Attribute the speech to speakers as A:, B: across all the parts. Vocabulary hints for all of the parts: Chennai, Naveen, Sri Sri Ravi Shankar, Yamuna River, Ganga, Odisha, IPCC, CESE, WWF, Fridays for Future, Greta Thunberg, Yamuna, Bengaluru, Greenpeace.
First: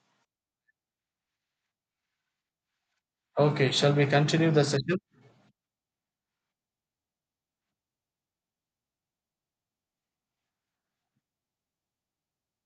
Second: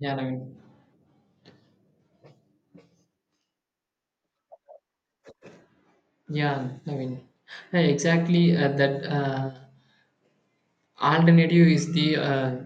A: Yeah, Naveen.
B: Okay, shall we continue the session?
A: Yeah, Naveen. Hey, exactly. That alternative is the uh,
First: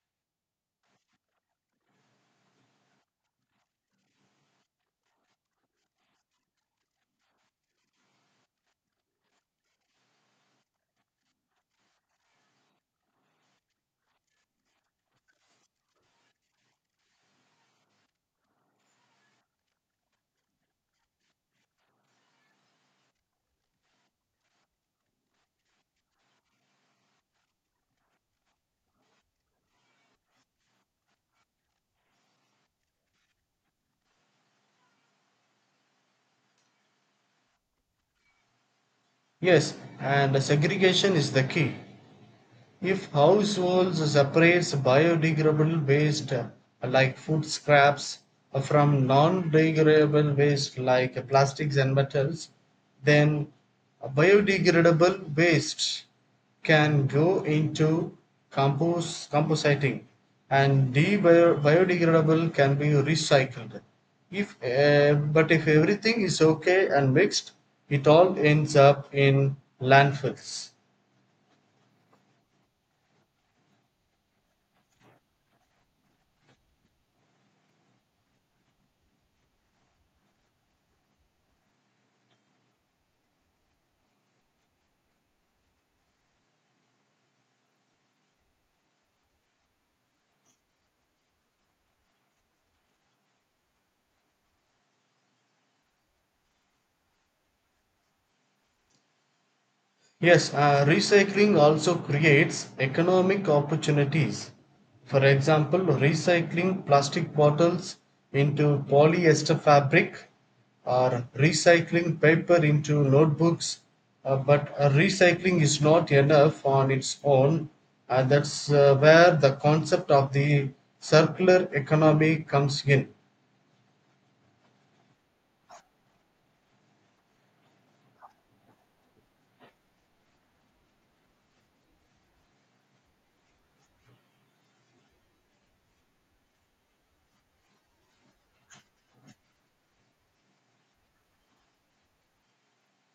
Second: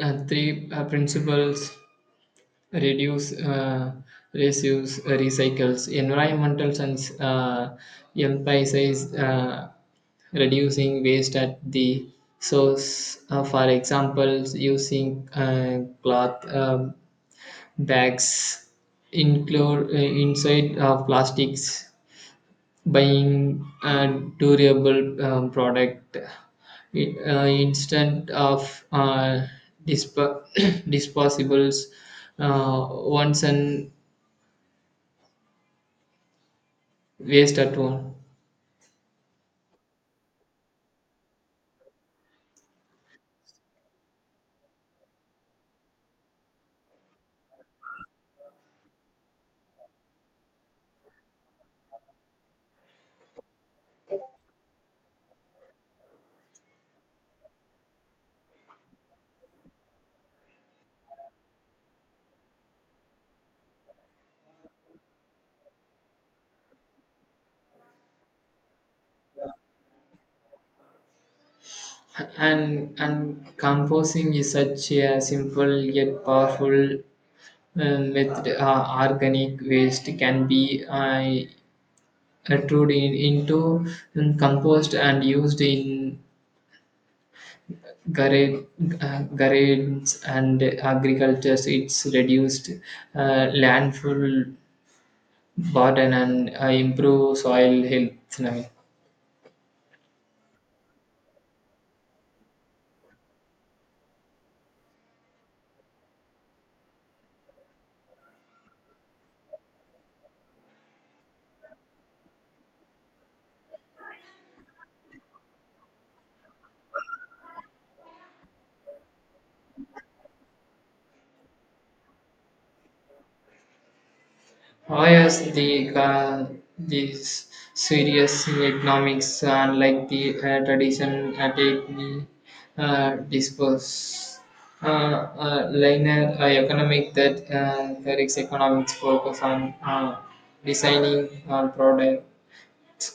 A: uh, three principles: reduce, reuse, recycles. Environmental sense emphasizes reducing waste at the source. For example, using cloth bags include inside of plastics buying a durable product instead of disp- disposables once and waste at one
B: Yes, and segregation is the key. If households separate biodegradable waste like food scraps from non degradable waste like plastics and metals, then biodegradable waste can go into compost compositing, and the biodegradable can be recycled if but if everything is okay and mixed, it all ends up in landfills.
A: and composing is such a simple yet powerful method. Organic waste can be turned into compost and used in garage, garages and agriculture. It's reduced landfill burden and improve soil health. I mean,
B: Yes, recycling also creates economic opportunities. For example, recycling plastic bottles into polyester fabric or recycling paper into notebooks. But recycling is not enough on its own, and that's where the concept of the circular economy comes in.
A: whereas these serious economics, unlike the tradition take the disperse uh, linear economic, that there is economics focus on designing on product.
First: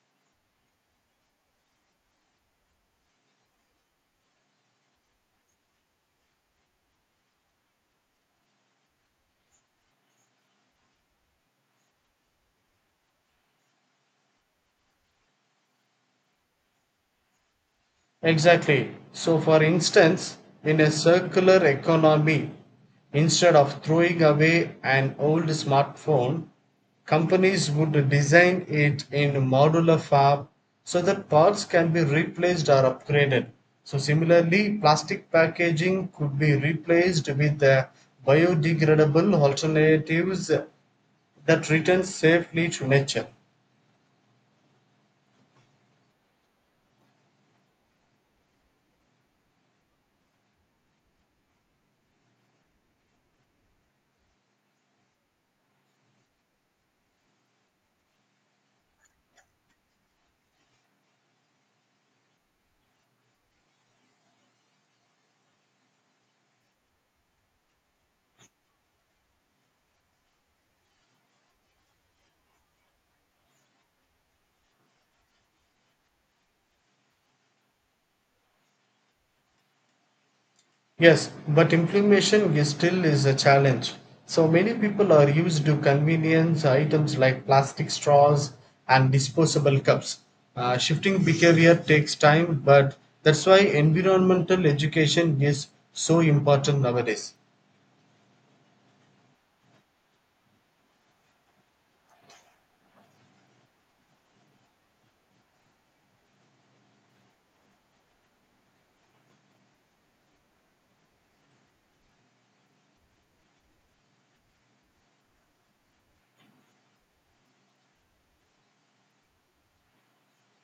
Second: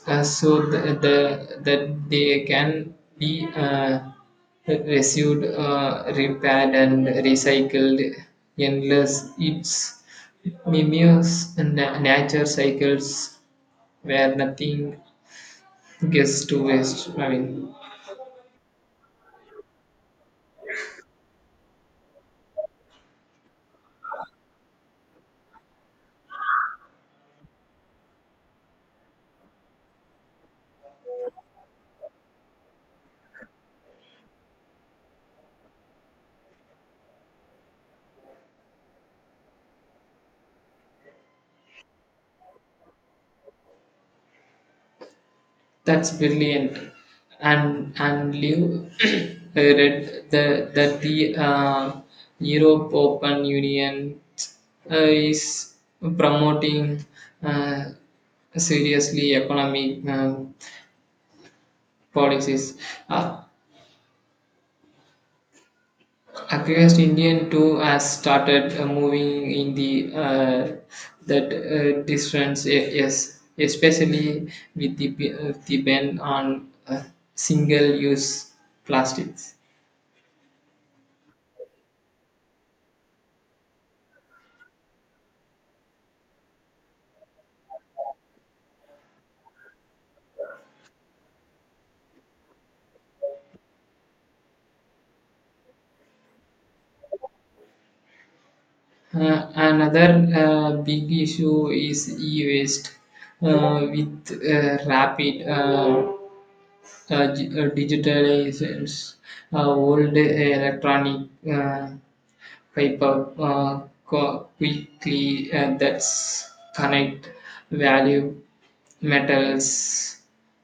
A: That they can be received, repaired, and recycled, unless it's mimics nature cycles where nothing gets to waste.
B: Exactly. So, for instance, in a circular economy, instead of throwing away an old smartphone, companies would design it in modular fab so that parts can be replaced or upgraded. So, similarly, plastic packaging could be replaced with biodegradable alternatives that return safely to nature.
A: That's brilliant. And Liu, I read that the Europe Open Union uh, is promoting uh, seriously economic policies. Uh, activist Indian too has started moving in the that distance. Yes, especially with the ban on single-use plastics.
B: Yes, but implementation is still is a challenge. So many people are used to convenience items like plastic straws and disposable cups. Shifting behavior takes time, but that's why environmental education is so important nowadays.
A: Another big issue is e-waste with rapid digitalizations, old electronic paper quickly that's connect value metals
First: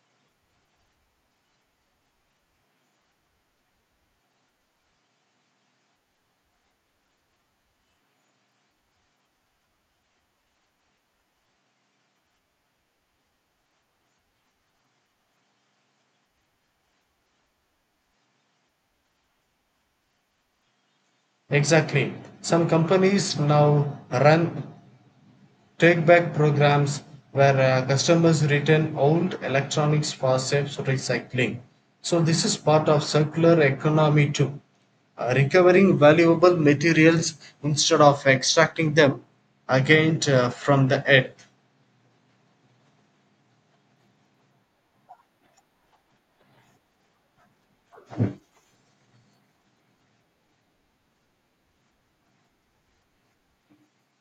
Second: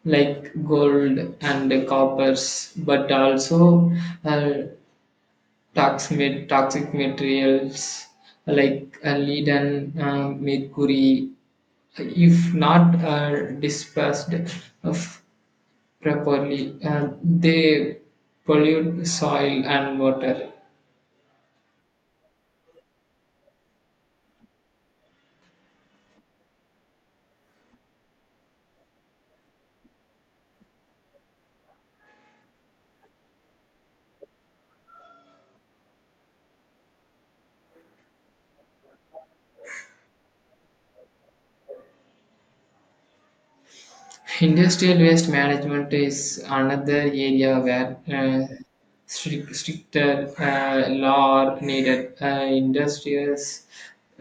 A: like gold and coppers, but also uh, toxic materials like lead and mercury, if not dispersed of properly, they pollute soil and water.
B: Exactly. Some companies now run take back programs where customers return old electronics for safe recycling. So, this is part of circular economy too. Recovering valuable materials instead of extracting them again from the earth.
A: Industrial waste management is another area where stricter law are needed. Industrials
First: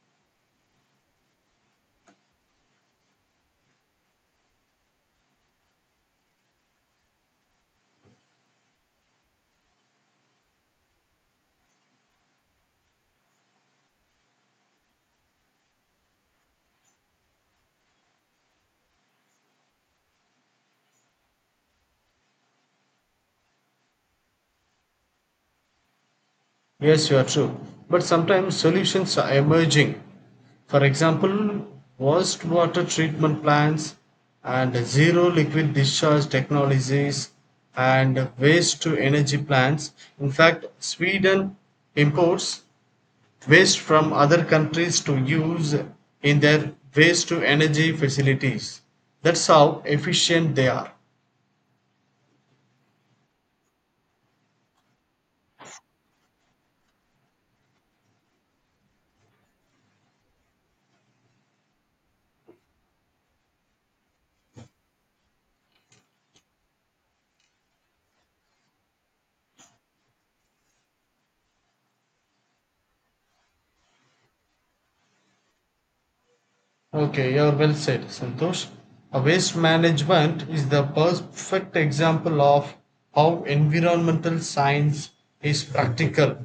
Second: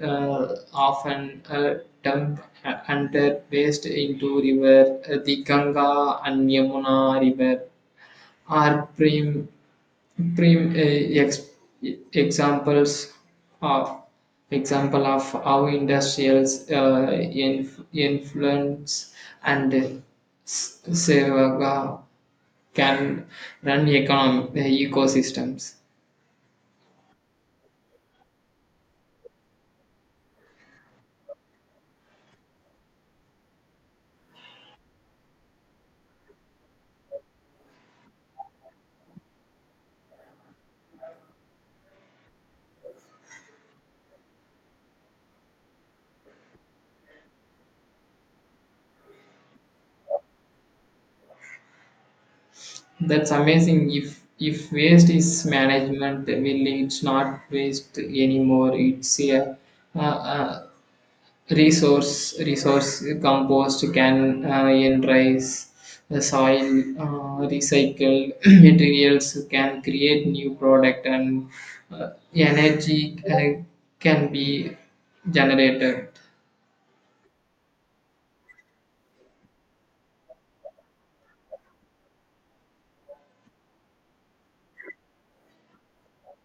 A: often dump under waste into river. The Ganga and Yamuna river are prim, Prime examples of of how industrials influence and seva can run economic ecosystems.
B: Yes, you are true. But sometimes solutions are emerging. For example, wastewater treatment plants and zero liquid discharge technologies and waste to energy plants. In fact, Sweden imports waste from other countries to use in their waste to energy facilities. That's how efficient they are.
A: That's amazing. If waste is management, well, it's not waste anymore. It's a uh, uh, resource. Compost can enrich the soil. Recycled materials can create new product, and energy can be generated.
B: Okay, you're well said, Santosh. A waste management is the perfect example of how environmental science is practical,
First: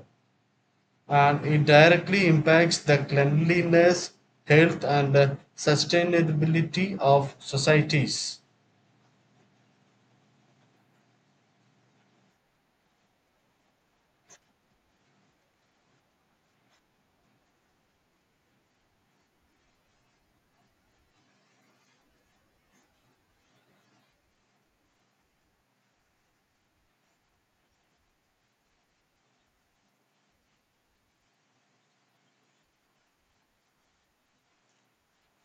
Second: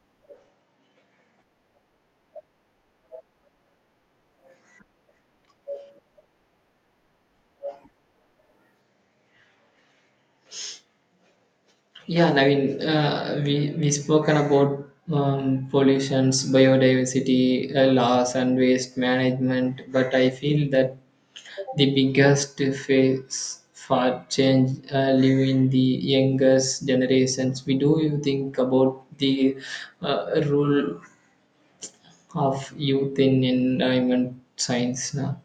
B: and it directly impacts the cleanliness, health, and sustainability of societies.
A: Yeah, Naveen, we spoken about pollutions, biodiversity loss, and waste management, but I feel that the biggest face for change live in the youngest generations. We do you think about the role of youth in environment science now?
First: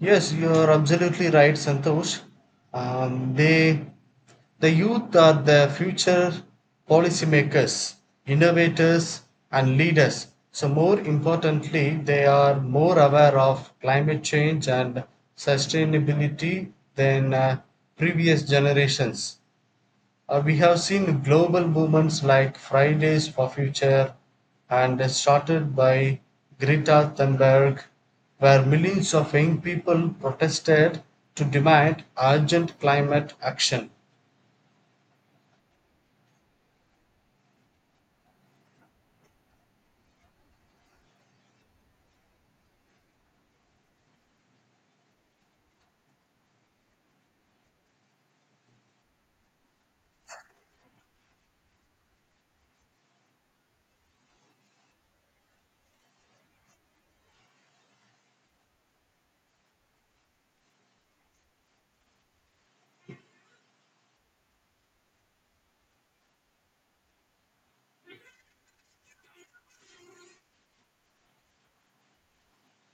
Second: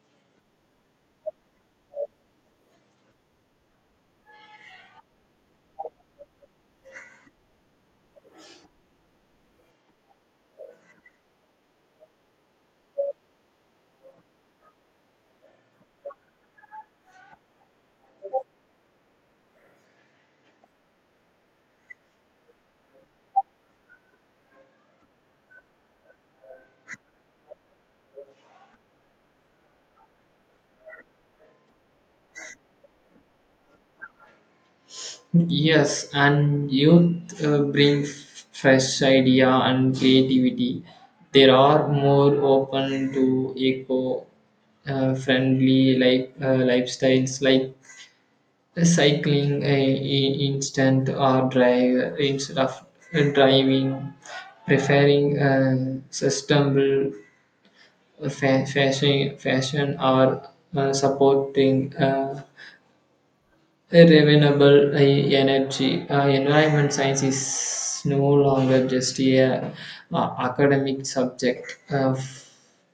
B: Yes, you are absolutely right, Santosh. Um, they, the youth are the future policymakers, innovators, and leaders. So, more importantly, they are more aware of climate change and sustainability than previous generations. We have seen global movements like Fridays for Future and started by Greta Thunberg, where millions of young people protested to demand urgent climate action.
A: Yes, and youth bring fresh idea and creativity. They are more open to eco friendly like lifestyles like cycling a instant or drive instead of driving, preferring a sustainable fashion or supporting renewable energy. Environment science is no longer just a academic subject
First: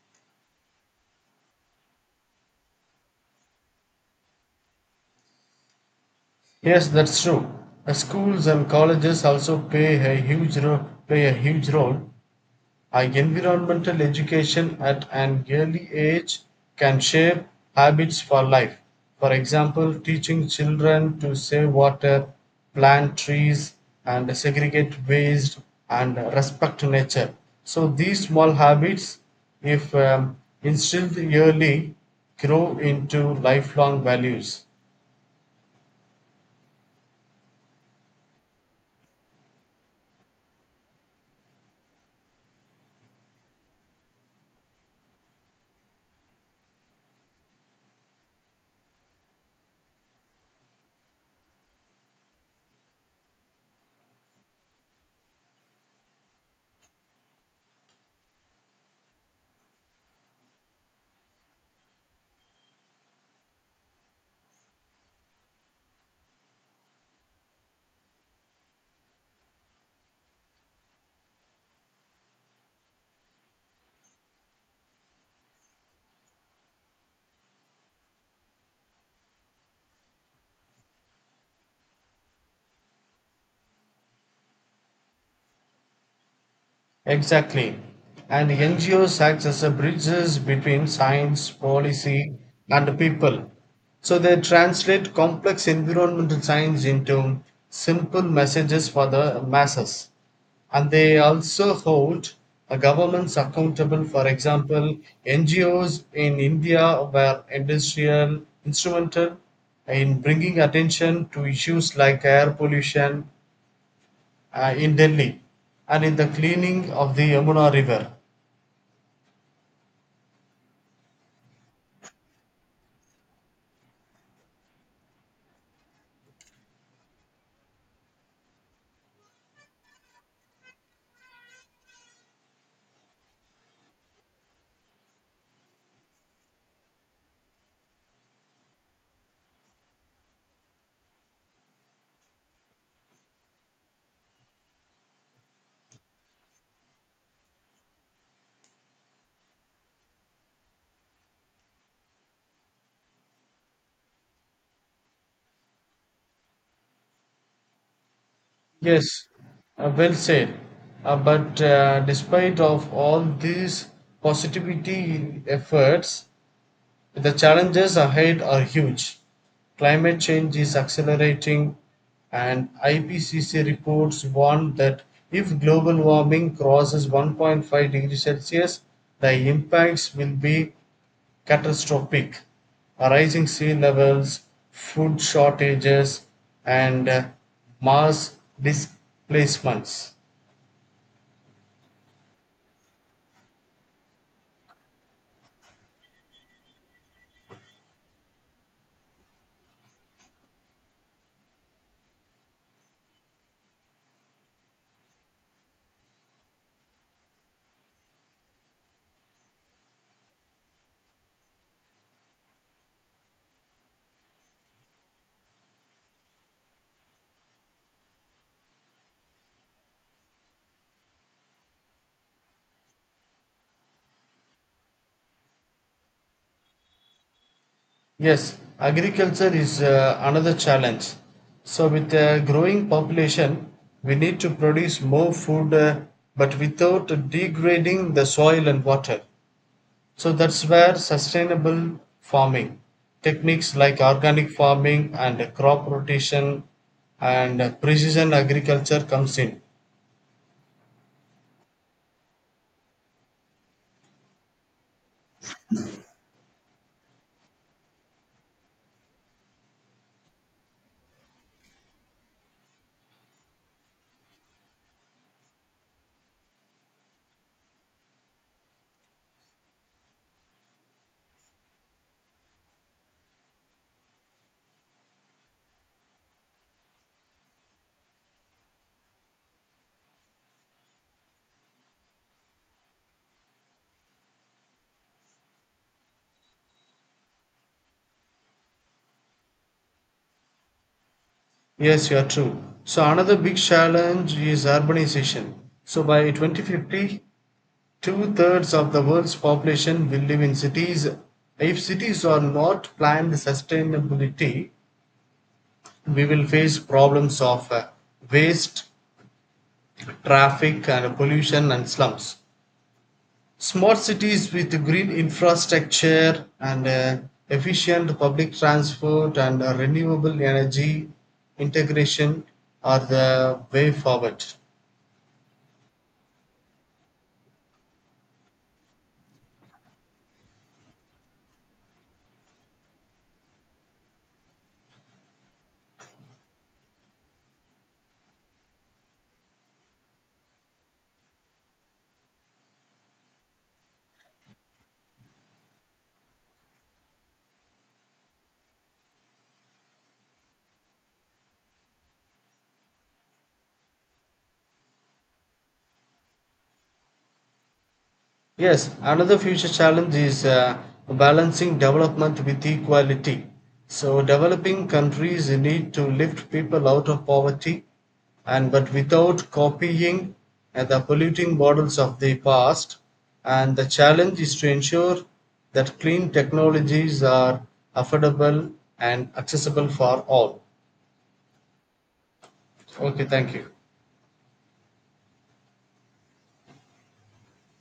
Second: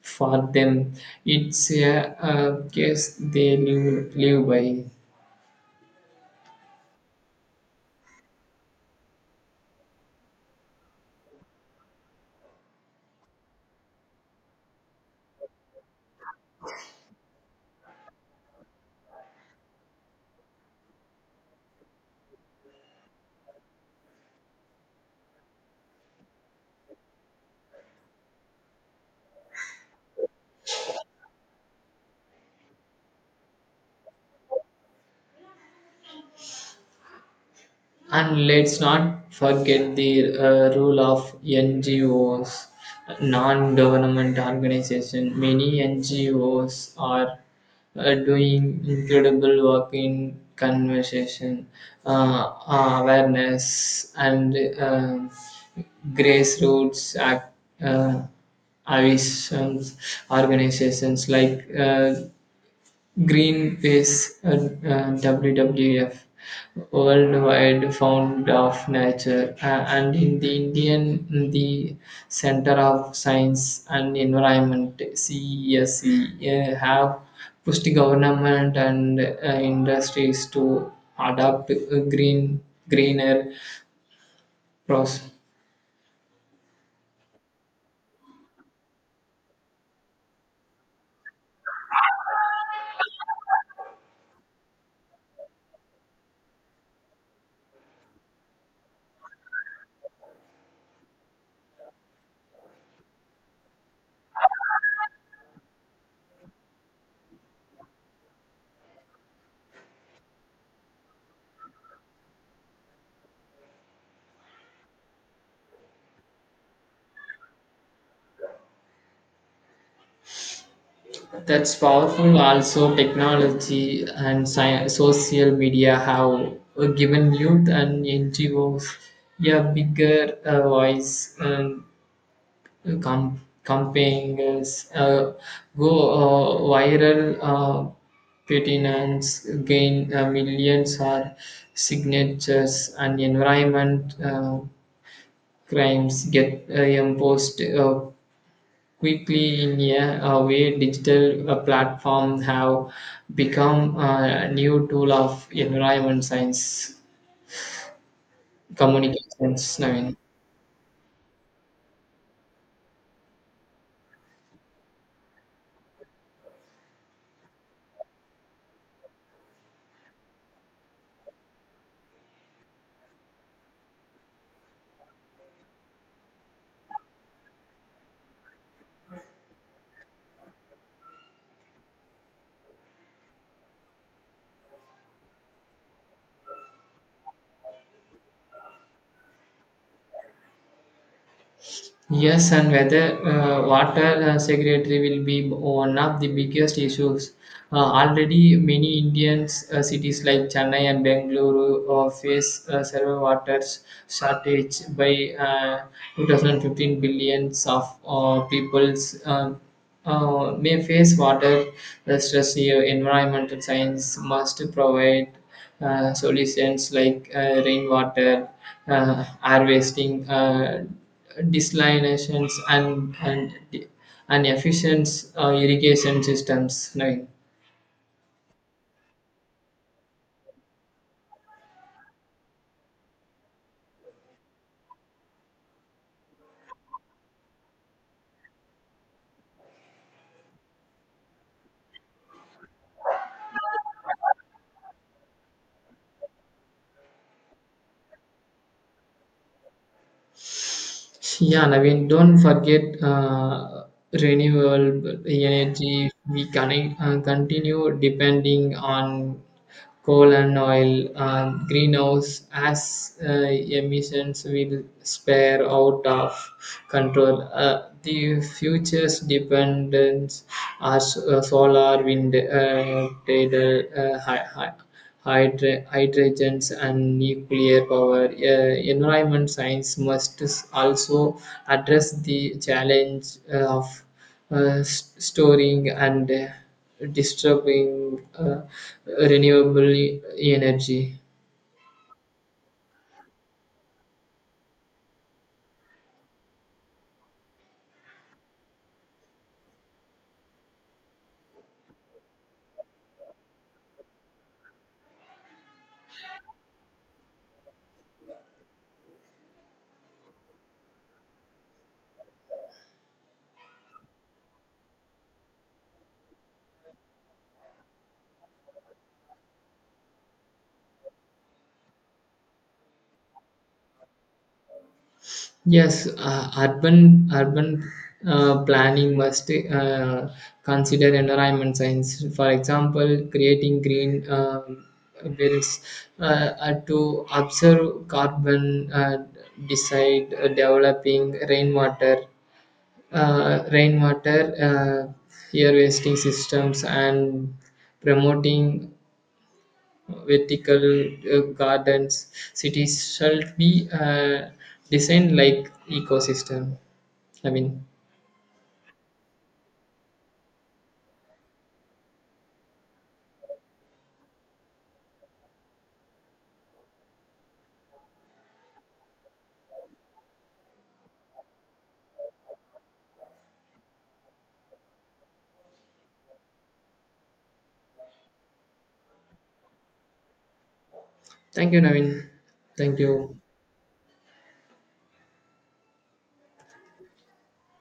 A: for them. It's a case they live by.
B: Yes, that's true. Schools and colleges also play a huge play a huge role. Environmental education at an early age can shape habits for life. For example, teaching children to save water, plant trees, and segregate waste and respect nature. So, these small habits, if instilled early, grow into lifelong values.
A: And let's not forget the role of NGOs, non-government organization. Many NGOs are doing incredible work in conversation, awareness, and grassroots uh, avisions. Organizations like Greenpeace and WWF, Worldwide Fund of Nature, and in the Indian the Center of Science and Environment, CESE, have pushed government and industries to adopt greener process.
B: Exactly. And NGOs act as a bridges between science, policy, and the people. So they translate complex environmental science into simple messages for the masses. And they also hold governments accountable. For example, NGOs in India were industrial instrumental in bringing attention to issues like air pollution in Delhi and in the cleaning of the Yamuna River.
A: That's powerful. Also, technology and social media have given youth and NGOs a bigger voice, and campaigns go viral. Petitions gain millions or signatures, and environment crimes get imposed quickly. In a way digital platforms have become a new tool of environment science
B: Yes,
A: communications.
B: well said. But despite of all these positivity efforts, the challenges ahead are huge. Climate change is accelerating, and IPCC reports warn that if global warming crosses 1.5 degrees Celsius, the impacts will be catastrophic: rising sea levels, food shortages, and mass displacements.
A: Yes, and whether water security will be one of the biggest issues. Already, many Indian cities like Chennai and Bengaluru face several water shortage by 2015. Billions of peoples, may face water stress here. Environmental science must provide solutions like rainwater, harvesting, desalinations, and efficient irrigation systems, Naveen.
B: Yes, agriculture is another challenge. So, with a growing population, we need to produce more food, but without degrading the soil and water. So, that's where sustainable farming techniques like organic farming and crop rotation and precision agriculture comes in.
A: Yeah, Naveen, don't forget renewable energy. We can continue depending on coal and oil, greenhouse as emissions will spare out of control. The future's dependence are solar, wind, tidal, hydrogens, and nuclear power. Environment science must also address the challenge of storing and disturbing uh, renewable energy.
B: Yes, you are true. So another big challenge is urbanization. So by 2050, two-thirds of the world's population will live in cities. If cities are not planned sustainability, we will face problems of waste, traffic, and pollution and slums. Smart cities with green infrastructure and efficient public transport and renewable energy integration are the way forward.
A: Yes, urban planning must consider environment science. For example, creating green bills, to observe carbon, decide developing rainwater air wasting systems, and promoting vertical gardens. Cities should be designed like ecosystem. i mean
B: Yes, another future challenge is balancing development with equality. So, developing countries need to lift people out of poverty, and but without copying the polluting models of the past. And the challenge is to ensure that clean technologies are affordable and accessible for all.
A: Thank you, Navin. Thank you.
B: Okay, thank you.